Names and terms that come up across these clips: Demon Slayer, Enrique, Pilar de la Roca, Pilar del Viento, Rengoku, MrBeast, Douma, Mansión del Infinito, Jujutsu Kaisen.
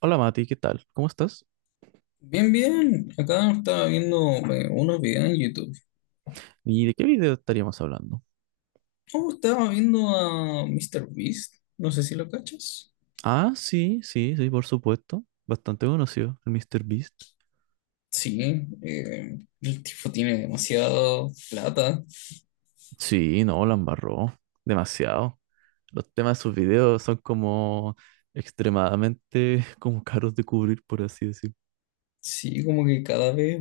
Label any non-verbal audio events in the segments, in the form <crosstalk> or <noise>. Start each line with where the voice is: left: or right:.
right: Hola Mati, ¿qué tal? ¿Cómo estás?
left: Bien, bien. Acá estaba viendo unos videos en YouTube.
right: ¿Y de qué video estaríamos hablando?
left: Oh, estaba viendo a Mr. Beast. No sé si lo cachas.
right: Ah, sí, sí, sí, por supuesto. Bastante conocido, el Mr. Beast.
left: Sí, el tipo tiene demasiada plata.
right: Sí, no, la embarró. Demasiado. Los temas de sus videos son como extremadamente <laughs> como caros de cubrir, por así decir.
left: Sí, como que cada vez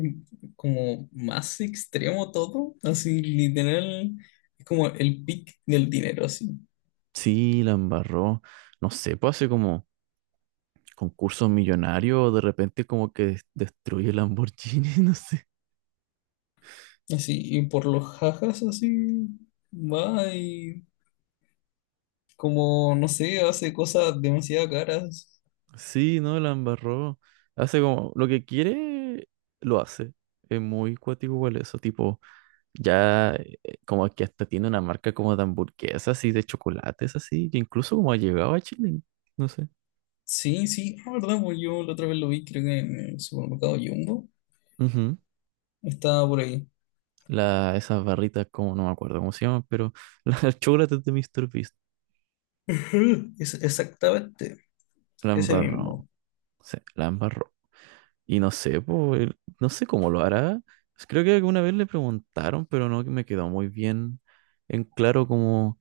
left: como más extremo todo. Así, literal, es como el pic del dinero, así.
right: Sí, la embarró. No sé, pues hace como concursos millonarios, de repente como que destruye Lamborghini, <laughs> no sé.
left: Así, y por los jajas, así, va y como, no sé, hace cosas demasiado caras.
right: Sí, no, la embarró. Hace como lo que quiere, lo hace. Es muy cuático igual eso, tipo, ya como que hasta tiene una marca como de hamburguesas y de chocolates así, que incluso como ha llegado a Chile, no sé.
left: Sí, sí, la verdad, pues yo la otra vez lo vi, creo que en el supermercado Jumbo.
right: Ujú.
left: Estaba por ahí.
right: La, esas barritas, como no me acuerdo cómo se llaman, pero <laughs> las chocolates de Mister Beast.
left: Ujú. Es exactamente,
right: La
left: ese
right: embarró,
left: mismo.
right: sí, la embarró. Y no sé, pues, no sé cómo lo hará. Creo que alguna vez le preguntaron, pero no que me quedó muy bien en claro como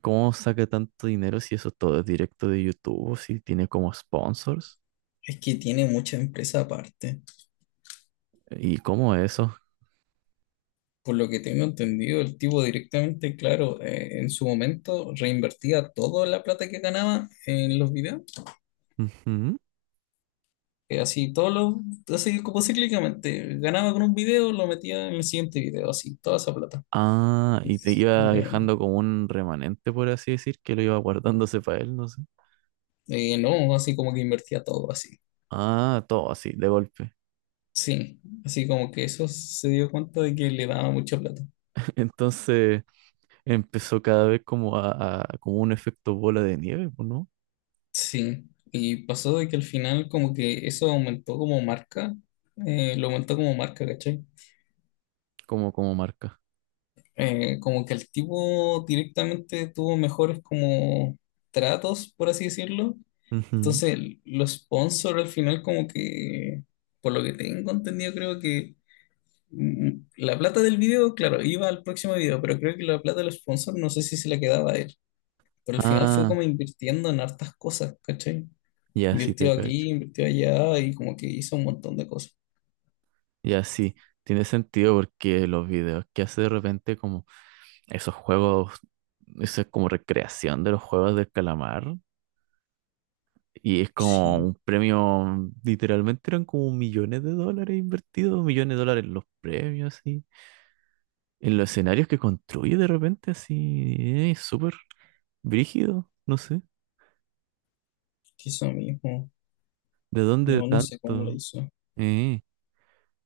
right: ¿cómo saca tanto dinero si eso todo es directo de YouTube? Si tiene como sponsors.
left: Es que tiene mucha empresa aparte.
right: ¿Y cómo es eso?
left: Por lo que tengo entendido, el tipo directamente, claro, en su momento reinvertía toda la plata que ganaba en los videos.
right: Ujú.
left: Así, todos los, así como cíclicamente. Ganaba con un video, lo metía en el siguiente video, así, toda esa plata.
right: Ah, y te iba
left: Eh,
right: dejando como un remanente, por así decir, que lo iba guardándose para él, no sé.
left: no, así como que invertía todo así.
right: Ah, todo así, de golpe.
left: Sí, así como que eso se dio cuenta de que le daba mucha plata.
right: <laughs> Entonces empezó cada vez como a, como un efecto bola de nieve, pues, ¿no?
left: Sí, y pasó de que al final como que eso aumentó como marca, lo aumentó como marca, ¿cachai?
right: Como, como marca.
left: Como que el tipo directamente tuvo mejores como tratos, por así decirlo.
right: Ujú.
left: Entonces los sponsors al final como que, por lo que tengo entendido, creo que la plata del video, claro, iba al próximo video, pero creo que la plata de los sponsors no sé si se la quedaba a él. Pero al final fue
right: Ah,
left: como invirtiendo en hartas cosas, ¿cachai?
right: ya sí te
left: Invirtió
right: cacho.
left: aquí, invirtió allá y como que hizo un montón de cosas.
right: Y así, tiene sentido porque los videos que hace de repente como esos juegos, eso es como recreación de los juegos del calamar. Y es como
left: Sí,
right: un premio, literalmente eran como millones de dólares invertidos, millones de dólares en los premios, así. En los escenarios que construye de repente, así, súper brígido, no sé,
left: hizo mismo.
right: ¿de dónde
left: No, no sé cómo lo
right: tanto?
left: hizo.
right: Eh,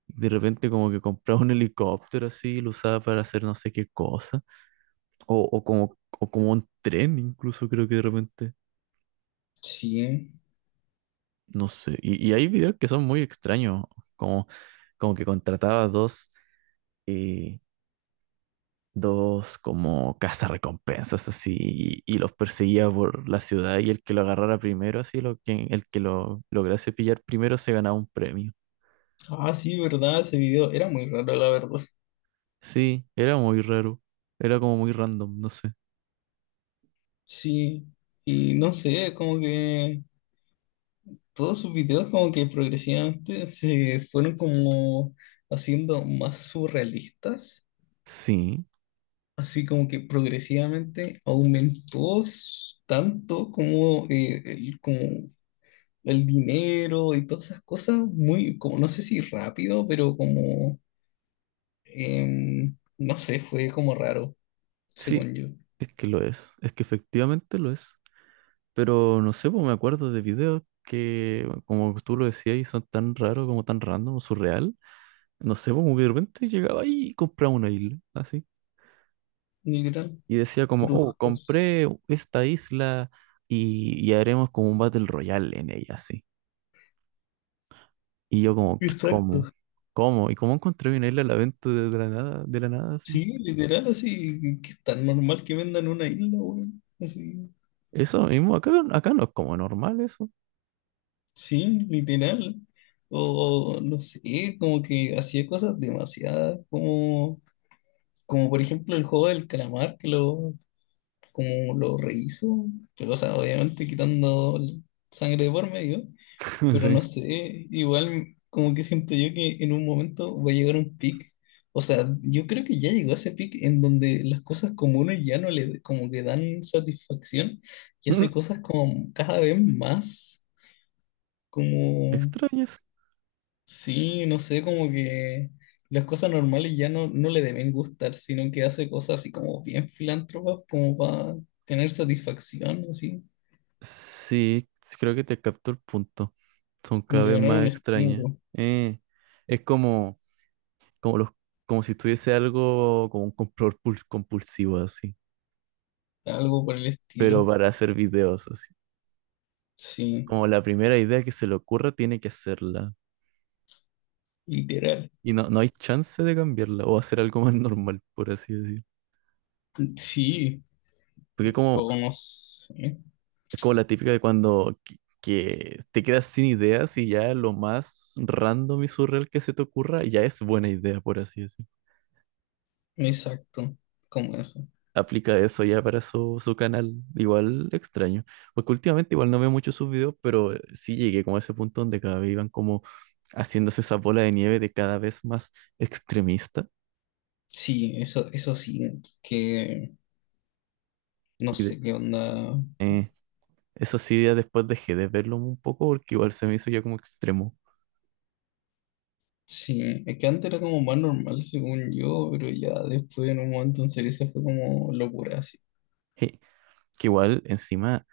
right: de repente como que compraba un helicóptero así, y lo usaba para hacer no sé qué cosa. O como un tren, incluso creo que de repente.
left: Sí.
right: No sé. Y hay videos que son muy extraños. Como, como que contrataba dos, eh, dos como cazarrecompensas así y los perseguía por la ciudad y el que lo agarrara primero, así lo que, el que lo lograse pillar primero se ganaba un premio.
left: Ah, sí, verdad, ese video era muy raro, la verdad.
right: Sí, era muy raro. Era como muy random, no sé.
left: Sí. Y no sé, como que todos sus videos como que progresivamente se fueron como haciendo más surrealistas.
right: Sí,
left: Así como que progresivamente aumentó tanto como, como el dinero y todas esas cosas muy, como no sé si rápido, pero como, no sé, fue como raro,
right: sí,
left: según yo,
right: es que lo es. Es que efectivamente lo es. Pero no sé, pues me acuerdo de videos que, como tú lo decías, y son tan raros, como tan random, surreal. No sé, pues, como que de repente llegaba ahí y compraba una isla, así.
left: literal,
right: Y decía como,
left: por los
right: oh,
left: ojos.
right: compré esta isla y haremos como un Battle Royale en ella, así. Y yo como, ¿qué, cómo?
left: Exacto.
right: ¿Cómo? ¿Y cómo encontré una isla a la venta de la nada, así?
left: Sí, literal, así, que es tan normal que vendan una isla, weón. Así,
right: Eso mismo, acá, acá no es como normal eso.
left: sí, literal. O no sé, como que hacía cosas demasiadas, como, como por ejemplo el juego del calamar, que lo, como lo rehizo. O sea, obviamente quitando sangre de por medio,
right: <laughs> No
left: pero
right: sé.
left: no sé, igual como que siento yo que en un momento va a llegar un pic. O sea, yo creo que ya llegó ese pic en donde las cosas comunes ya no le como que dan satisfacción y
right: Mm,
left: hace cosas como cada vez más, como,
right: extraño.
left: sí, no sé, como que las cosas normales ya no, no le deben gustar, sino que hace cosas así como bien filántropas, como para tener satisfacción, así.
right: Sí, sí creo que te capto el punto. Son
left: Como
right: cada
left: que
right: vez
left: ganar
right: más
left: un
right: extrañas.
left: estímulo,
right: Eh, es como, como, los, como si tuviese algo como un control compulsivo así,
left: algo por el
right: pero
left: estilo.
right: para hacer videos así.
left: Sí,
right: Como la primera idea que se le ocurra tiene que hacerla.
left: literal.
right: Y no, no hay chance de cambiarla o hacer algo <laughs> más normal, por así decir.
left: Sí,
right: Porque como,
left: o no sé.
right: es como la típica de cuando que te quedas sin ideas y ya lo más random y surreal que se te ocurra ya es buena idea, por así decir.
left: Exacto, como eso.
right: Aplica eso ya para su, su canal. Igual extraño. Porque últimamente igual no veo mucho sus videos, pero sí llegué como a ese punto donde cada vez iban como haciéndose esa bola de nieve de cada vez más extremista.
left: Sí, eso sí, que no
right: Y
left: sé qué onda.
right: eh, eso sí, ya después dejé de verlo un poco porque igual se me hizo ya como extremo.
left: Sí, es que antes era como más normal según yo, pero ya después en un momento en serio se fue como locura, así.
right: Eh, que igual encima,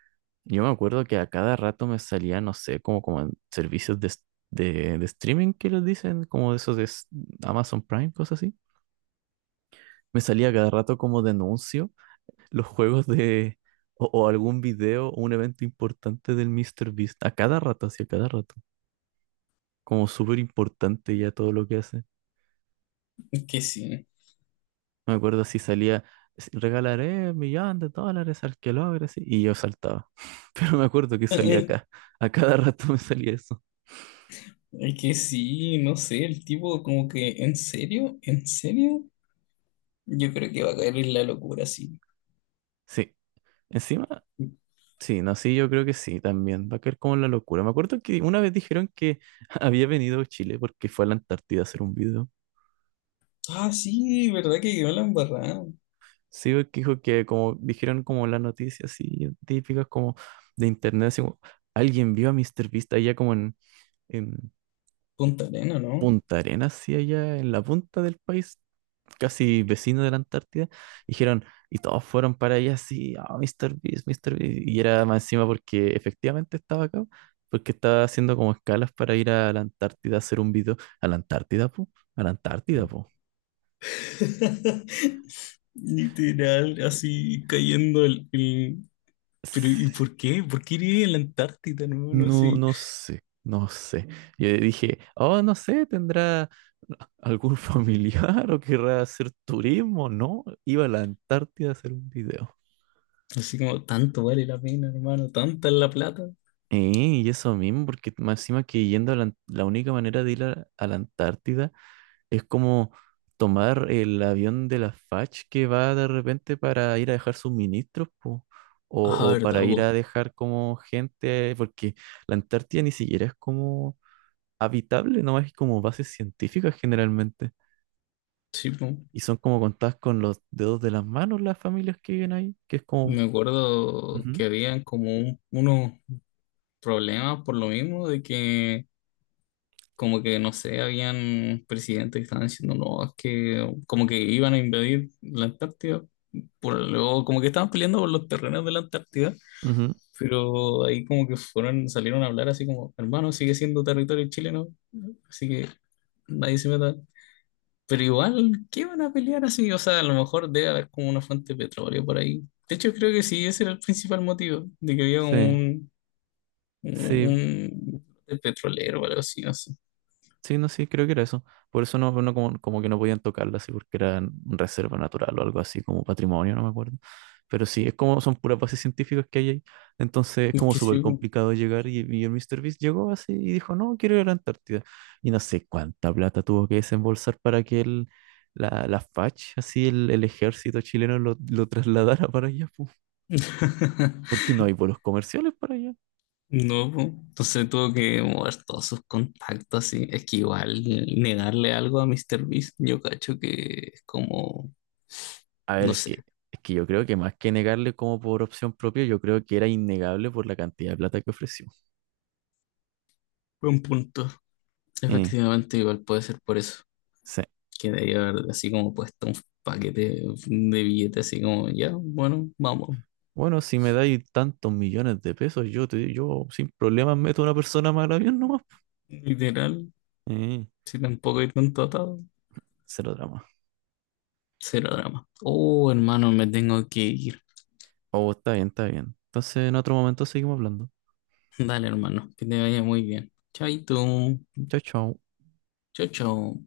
right: yo me acuerdo que a cada rato me salía, no sé, como, como en servicios de, de streaming que les dicen, como de esos de Amazon Prime, cosas así. Me salía cada rato como denuncio los juegos de o algún video o un evento importante del Mr. Beast a cada rato, así a cada rato. Como súper importante ya todo lo que hace.
left: Es que sí.
right: Me acuerdo si salía, regalaré $1.000.000 al que logre", así, y yo saltaba. <laughs> Pero me acuerdo que salía acá.
left: <laughs>
right: A cada rato me salía eso.
left: Es que sí, no sé, el tipo como que en serio, yo creo que va a caer en la locura, sí.
right: Sí. Encima, sí, no, sí, yo creo que sí también. Va a caer como en la locura. Me acuerdo que una vez dijeron que <laughs> había venido a Chile porque fue a la Antártida a hacer un video.
left: Ah, sí, verdad que quedó la embarrada.
right: Sí, porque dijo que como dijeron como las noticias así típicas como de internet, así como alguien vio a Mr. Beast allá como en
left: Punta Arena, ¿no?
right: Punta Arenas, sí allá en la punta del país, casi vecino de la Antártida, dijeron, y todos fueron para allá así, ah, Mr. Beast, Mr. Beast, y era más encima porque efectivamente estaba acá, porque estaba haciendo como escalas para ir a la Antártida a hacer un video, a la Antártida, po, a la Antártida,
left: <laughs> Literal, así cayendo el,
right: po.
left: pero, ¿y por qué? ¿Por qué iría a la Antártida, hermano?
right: No,
left: Así,
right: no sé, no sé. Yo dije, oh, no sé, ¿tendrá algún <laughs> familiar o querrá hacer turismo? No, iba a la Antártida a hacer un video.
left: así como tanto vale la pena, hermano, tanta es la plata.
right: Y eso mismo, porque más encima que yendo a la, la única manera de ir a la Antártida es como tomar el avión de la FACH que va de repente para ir a dejar suministros, po,
left: Ah,
right: o
left: verdad,
right: para ir
left: po.
right: a dejar como gente, porque la Antártida ni siquiera es como habitable, nomás es como bases científicas generalmente.
left: Sí, po.
right: Y son como contadas con los dedos de las manos las familias que viven ahí, que es como...
left: Me acuerdo que
right: Ujú,
left: habían como unos problemas por lo mismo de que, como que, no sé, habían presidentes que estaban diciendo, no, es que como que iban a invadir la Antártida por lo, como que estaban peleando por los terrenos de la Antártida,
right: ujú,
left: pero ahí como que fueron, salieron a hablar así como, hermano, sigue siendo territorio chileno, así que nadie se meta. Pero igual, ¿qué van a pelear así? O sea, a lo mejor debe haber como una fuente de petróleo por ahí. De hecho, creo que sí, ese era el principal motivo, de que había como
right: sí,
left: un,
right: sí,
left: un petrolero o algo así, no sé.
right: sí, no, sí, creo que era eso. Por eso no, no como, como que no podían tocarla así porque era reserva natural o algo así, como patrimonio, no me acuerdo. Pero sí, es como son puras bases científicas que hay ahí. Entonces es
left: Es
right: como
left: que
right: súper
left: sí, po.
right: complicado llegar y el Mister Beast llegó así y dijo, no, quiero ir a la Antártida. Y no sé cuánta plata tuvo que desembolsar para que el, la, la FACH, así el ejército chileno lo trasladara para allá, pu,
left: <laughs>
right: porque no hay vuelos comerciales para allá.
left: No, po. Entonces tuvo que mover todos sus contactos y es que igual negarle algo a Mr. Beast, yo cacho que es como,
right: A ver,
left: no sé,
right: es que yo creo que más que negarle como por opción propia, yo creo que era innegable por la cantidad de plata que ofreció.
left: buen punto.
right: Eh,
left: Efectivamente, igual puede ser por eso,
right: sí.
left: que debería haber así como puesto un paquete de billetes así como, ya, bueno, vamos,
right: Bueno, si me dais tantos millones de pesos, yo te, yo sin problemas meto a una persona más al avión nomás.
left: literal,
right: Eh,
left: si tampoco hay tanto atado,
right: cero drama.
left: cero drama. Oh, hermano, me tengo que ir.
right: Oh, está bien, está bien. Entonces, en otro momento seguimos hablando.
left: Dale, hermano, que te vaya muy bien. Chaito,
right: Chao, chao.
left: chao, chao.